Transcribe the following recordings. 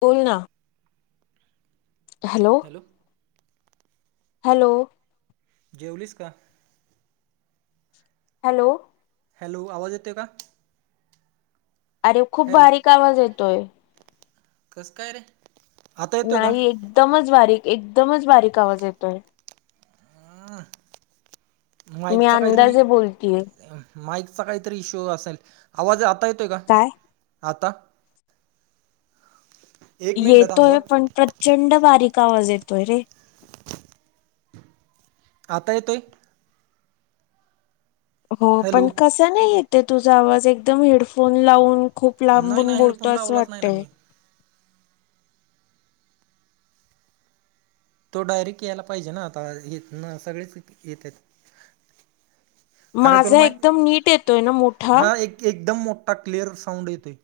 बोल ना hello hello जेवलीस का हॅलो हॅलो आवाज येतो का अरे खूप हॅलो बारीक आवाज येतोय कसं काय रे आता येतोय का नाही एकदमच बारीक एकदमच बारीक आवाज येतोय हा मी अंदाजे बोलतीय माईकचा काहीतरी इशू असेल आवाज आता येतोय का काय आता एक मिनटं थांब येतोय पण प्रचंड बारीक आवाज येतोय रे आता येतोय हो पण हॅलो कसा नाही येते तुझा आवाज एकदम हेडफोन लावून खुप नाही ना लांबून बोलतो हेडफोन असं लावलाच नाही ना वाटतय मी तो डायरेक्ट यायला पाहिजे ना आता हितन सगळेच येतेत अरे तुला माझा एकदम नीट येतोय ना माहित मोठा हा एक एकदम मोठ आता क्लिअर साऊंड येतोय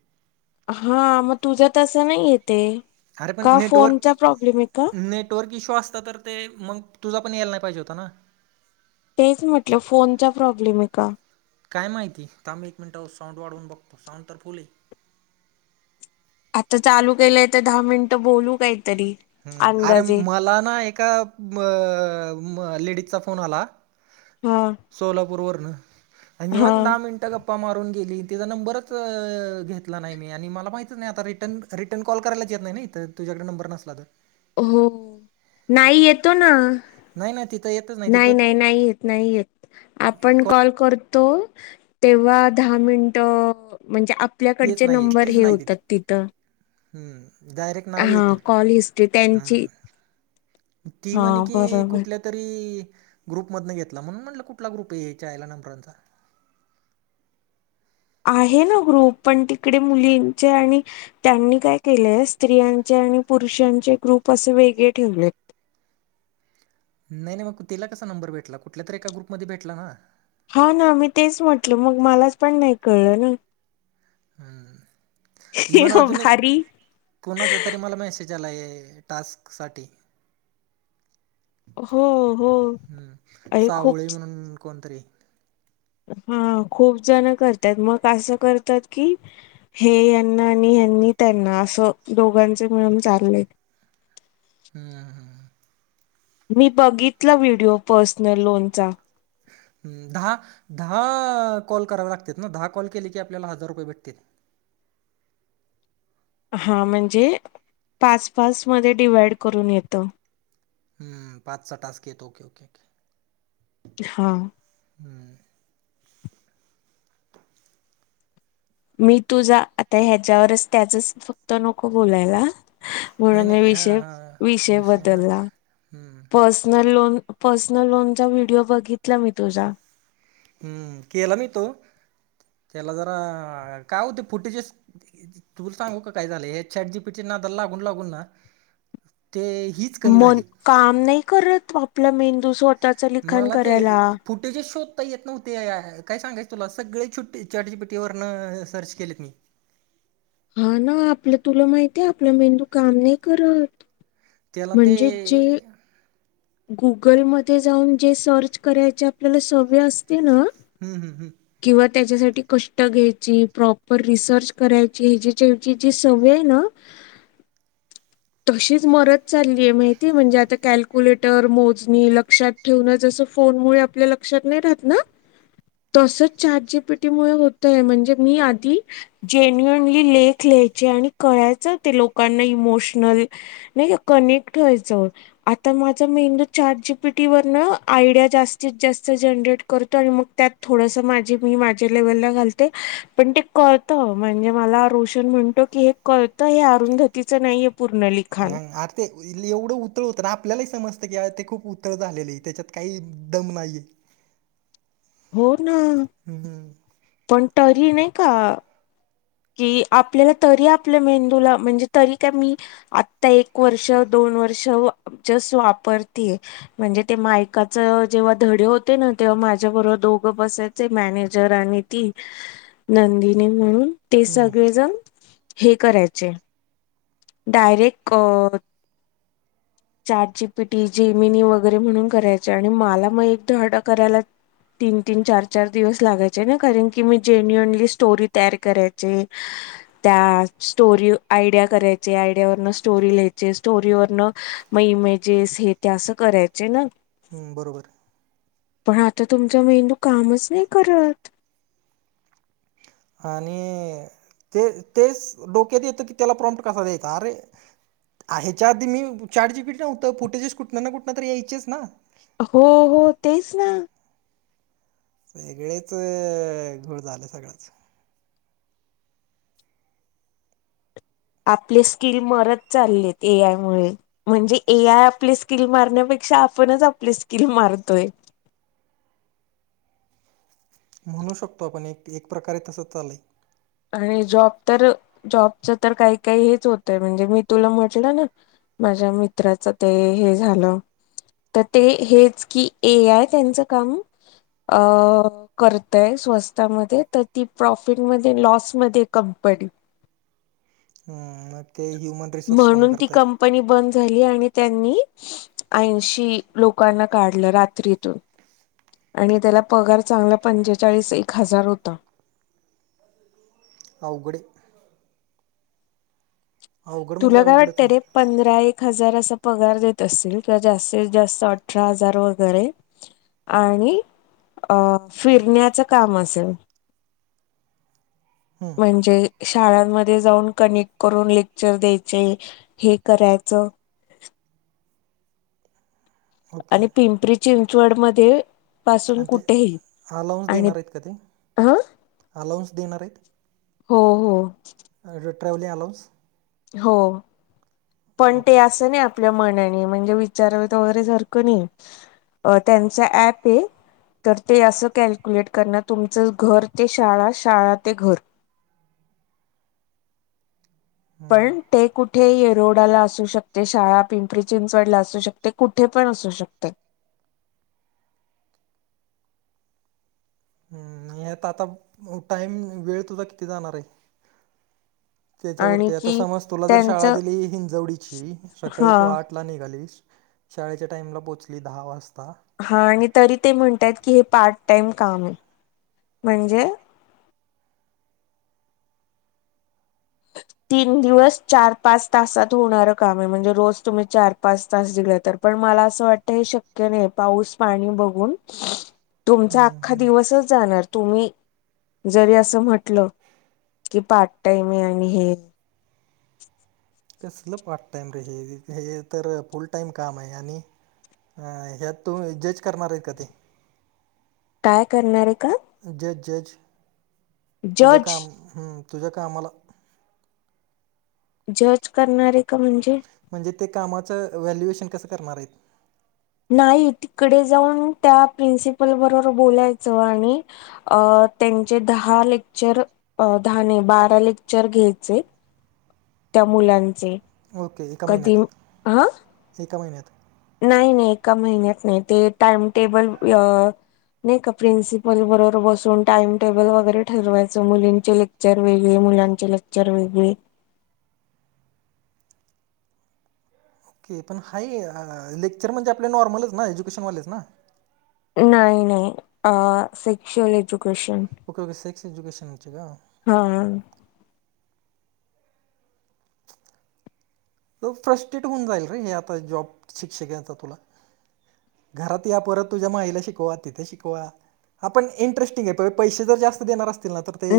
हा मग तुझं तसं नाहीये ते अरे पण का फोनचा प्रॉब्लेम आहे का इशू असता तर ते मग तुझा पण यायला नाही पाहिजे होता ना तेच म्हटलं फोनचा प्रॉब्लेम आहे का काय माहिती थांब एक मिनिटावर साऊंड वाढवून बघतो साऊंड तर फुल्ल आहे तर चालू केलंय तर दहा मिनिट बोलू काही हम् अरे मला ना एका अ लेडीजचा फोन आला हा सोलापूर वरन हा आणिवण दहा मिनिटं गप्पा मारून केली त्याचा नंबरच घेतला नाही मी आणि मला माहितच नाही आता रिटन रिटर्न कॉल करायलाच येत नाही तर तुझ्याकडे नंबर नसला तर हो नाही येतो ना नाही ना तिथं येतच नाही तिथं नाही नाही येत नाही येत आपण कॉल करतो तेव्हा दहा मिनट म्हणजे येत आपल्याकडचे नंबर हे होतात तिथं हम्म हा कॉल हिस्ट्री त्यांची हम्म. ती हा म्हणे की बरोबर कुठल्या तरी ग्रुप मधन घेतला म्हणून म्हटलं कुठला ग्रुप आहे याच्याल्या नंबरचा आहे ना ग्रुप पण तिकडे मुलींचे आणि त्यांनी काय केलंय स्त्रियां- आणि पुरुषांचे ग्रुप असे वेगळे ठेवलेत नाही नाही मग तेला कसा नंबर भेटला कुठल्या तररी एका ग्रुप मध्ये भेटला ना हा ना मी तेच म्हटल मग मलाच पण नाही कळलं ना ह इव्हन आधुून भारी कोणाचा तरी मला मेसेज टास्क साठी हो हो अआणि खूप एकोणत्र्री हा खूप जण करतात मग असं करतात की हेना त्यांनी त्यांना असं दोघांचे मिळून चालले [inaudible] हम्म. मी बघितला व्हिडिओ पर्सनल लोनचा हम्म दहा दहा कॉल करावे लागत ना दहा कॉल केले की आपल्याला हजार रुपये भेटते [inaudible] हा म्हणजे पाच पाच मध्ये डिवा्हाइड करून येत हम्म पाच स टासक येतो ओके ओके ओके हा हम मी तुझा आता ह्याच्यावरच त्याचच फक्त नको बोलायला. नाही म्हणून मी नाही विष हां हां विषय हां बदलला. हम्म. पर्सनल लोन पर्सनल लोनचा व्हिडिओ बघितला मी तुझा हम्म केला मी तो त्याला जरा काय होते फुटेजेस तुला सांगू का काय झालं हे चाट जीपीटीने नादाला लागुन लागुन ना, ते हीच कमी मन झाली काम नाही करत आपला मेंदूस वाट मला ते फुटेजच शोध ता येत नव्हते काय सांगायच तुला सगळेट चाट जीटीपिटी वरन सर्च केलेत मी हा ना आपलं तुला माहिती आहे आपला मेंदू काम नाही करत. त्याला ते म्हणजे जे गुगलमध्ये जाऊन जे सर्च करायचे आपल्याला सवय अस ते ना हम्म हम्म हम्म किवां त्याच्यासाठी कष्ट घ्यायची प्रॉपर रिसर्च करायची ह्याचीची जी सवय आहे ना, तशीच मरत चाललीय माहिती म्हणजे आता कल्क्युलेट मोजणी लक्षात ठेव फोन मुळे आपल्या लक्षात नाही राहत ना तसच चॅटजीपीटीमुळे होतय म्हणजे मी आधी जेन्युनली लेख कळायच लोकांना इमोशन कनेक्ट व्हायच आता, मेंदू चाट जीपीटी व आयडिया जास्तीत जास्त जनरेट करतो आणि मग त्या थोड माझ मी माझ्या लेवलला घालते पण ते करत म्हणजे मला रोशन म्हणतो की, कळत हे अरुंधतीचं नाही. ह आर ते एवढं उतळ होतं ना आपल्यालाही समजत ते खूप उतर झालेले आहे त्याच्यात काही दम नाहीये. हो ना हम्म हम् पण तरी नाही का, की आपल्याला तरी आपल्या मेंदूला म्हणजे तरी काय मी आता एक वर्ष दोन वर्ष जस्ट वापरते आहे. म्हणजे [unintelligible] जेव्हा धडे होते. माझ्या बरोबर दोघं बसायचे मॅनेजर आणि ती नंदिनी म्हणून ते हम्म सगळेजण हे करायचे डायरेक्ट अ ह चाट जीपीटी जेमिनी वगैरे म्हणून करायचे आणि मला मग एक धडा करायला. तीन तीन चार चार दिवस लागायचे ना कारण की मी जेन्युअनली स्टोरी तयार करायच. त्या स्टोरी आयडिया करायच. आयडिया वरून स्टोरी मग इमेजेस हे ते असं करायचे ना, हम्म बरोबर पण आता तुमचा मेंदू कामच नाही करत. आणि ते तेच डोक्यात येतं की त्याला प्रॉमट कसा द्याचा अरे ह्याच्या आधी मी चाट जिपिटी नव्हतं चफुटेजेस कुठं ना कुठं तरी यायचेच ना. हो हो तेच ना सगळेच घोळ झाले सगळंच आपले स्किल मरत चाललेत ए आय मुळे म्हणजे ए आय आपले स्किल मारण्यापे ेक्षा आपणच आपली स्किल मारतोय. म्हणू शकतो आपण एक एक प्रकारे तसं चालय. आणि जॉब तर जॉबच तर काही काही हेच होतय म्हणजे मी तुला म्हटलं ना, माझ्या मित्राच ते हे झालं. तर ते हेच की ए आहेय त्यांचं काम करतय स्वस्तमध्ये तर त प्रफिटमध्ये लस कंपनी हम म म्हणून ती कंपनी बंद झाली आणि त्यांनी ऐंशी लोकांना काढलं रात्रीतून आणि त्याला पगार चांगला पंचेचाळीस एक हजार होता अघडे तुला काय अवघडच वाटतं आहे. रे पंधरा एक हार पार देत अस जास्तीत जात अठरा हजार वगरे आणि अ फिरण्याचं काम असेल हम्म म्हणजे शाळांमध्ये जाऊन कनेक् करून ले चर द्यायचे हे करायचं ओके आणि पिंपरी चिंचवड मध्ये पासून आणि ते कुठेही अलाउन्स आणि देणार आहेत का ते? हं अलाउन्स देणार हो हो ट्रॅ्हलिंग अलाऊ्स हो पण ओके ते असं नाही आपल्या म्हनाने म्हणजे विचार वगैरे सारखं नाही त्यांचा ऍप आहे तर ते असं कॅल्क्युलेट करण तुमचं घर ते शाळा शाळा ते घर हम्म पण ट कुठे ये रोडाला असू शकते शाळा पिंपरी चिंचवडला असू शकते कुठे पण असू शकते हम्मता आता टाईम वेळ तुझा किती जाणार आहे आणि त्याच्यावरती आता कि समज तुला जर शाळा त्यांचं दिली हिंजवडीची सकाळी हा तू आठ ला निघालीस शाळेच्या टाइमला पोहोचली दहा वाजता हा आणि तरी ते म्हणतय की हे पार्ट टाइम काम आहे म्हणजे तीन दिवस चार पाच तासात होणार काम आहे म्हणजे रोज तुम्ही चार पाच तास दिला तर पण मला असं वाटत हे शक्य नाही पाऊस पाणी बघून तुमचा हम्म अख्खा हम्म दिवसच जाणार तुम्ही जरी असं म्हटलं की पार्ट टाईम आहे आणि हे कसलं पार्ट टाइम रे हे तर फुल टाइम काम आहे आणि अ ह्यात तू जज करणार आहेत का ते काय करणार आहे का जज जज तुझ जज काम तुझ्या कामाला जज करणारय का म्हणजे म्हणजे ते कामाच व्हॅल्युएशन कसं करणार आहेत नाही तिकडे जाऊन त्या प्रिन्सिपल बरोबर बोलायचं आणि त्यांचे दहा लेक्चर अ दहा नाय बारा लेक्चर घ्यायचे त्या मुलांचे ओके एका कधी हा महिन्यात एका महिन्यात नाही नाही एका महिन्यात नाही ते टाइमटेबल नाही का प्रिन्सिपल बरोबर बसून टाइम टेबल वगैरे ठरवायचं मुलींचे लेक्चर वेगळे मुलांचे लेक्चर वेगळे ओके पण हाय लेक्चर म्हणजे आपले नॉर्मलच ना एज्युकेशनवालेच ना नाही नाही अ सेक्शुल येजू सेक्स एड्युकेशन नची का हा [unintelligible] फ्रस्टेट होऊन जाईल र हे आता जॉब शिक्षकचा तुला घरात या परत तुझ्या माईला शिकवा तिथे शिकवा हा पण इंटरस्टिंग आहे प पैसे जर जास्त देणार असत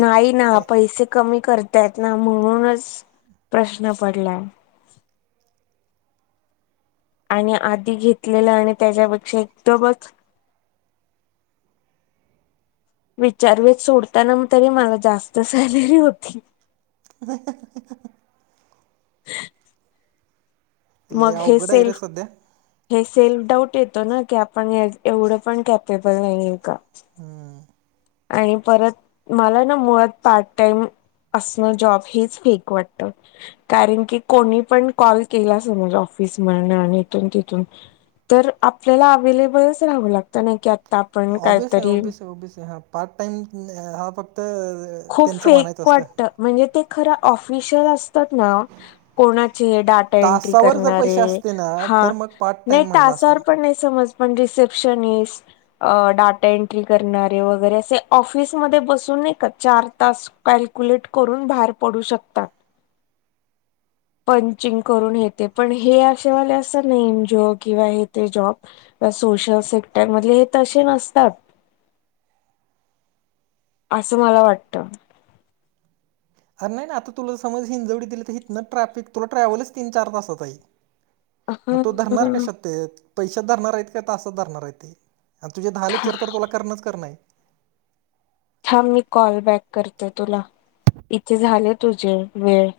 नाही ना पैसे कमी करतायत ना म्हणूनच प्रश्न पडला आणि आधी घेतलेलं आणि त्याच्यापेक्षा एकदमचहा [unintelligible] विचारवेेत सोडतानांतरी मला जास्त सॅलरी होती [inaudible] लय मग हे अवघड आहे रे सेल्फ सध्या हे सेल्फ डाऊट येतो ना की आपण एवढं पण कॅपेबल नाहीे का हम्म आणि परत मला ना मुळात पार्ट टाइम असणं जॉब हेच फेक वाटत कारण की कोणी पण कॉल केला अस जॉब ऑफीस मिळण आणि इथून तिथून तर आपल्याला अवेलेबलच राहावं लागत नाही की आपण ओबेस काहीतरी ओबेस [unintelligible] खूप फेक वाटत म्हणजे ते खरं ऑफिशिल असत तात ना कोणाची डाटा एन्ट्री तासावर जर करणारे पैसे असते ना हा तर मग पार्ट नाही टाइम ता म्हणलं असतं सावर पण नाही समज पण रिसेप्शनिस्ट, डाटा एंट्री करणारे वगैरे असे ऑफिसमध्ये बसून नाही का चार तास कॅल्क्युलेट करून बाहेर पडू शकतात. [inaudible] पंचिंग करून हे ते पण हे अशेवाले असतात ना एंजिओ किंवा हे ते जॉब सोशल सेक्टर मधले हे तसे नसतात. [inaudible] असं मला वाटतं अरे नाही ना आता तुला समज हिंजवडी दिली तर हितंन ट्रॅफिक तुला ट्रॅव्हलच तीन चार तासाचं आहे मग तो धरणार ह कशात तेेत पैशात धरणार आहेत काय तासात धरणार आहेत ते आणि तुझे दहा लेक्चर तर तुला करणंच करणं आहे. थाम मी कॉल बॅक करते तुला इथे झाले तुझे वेळ.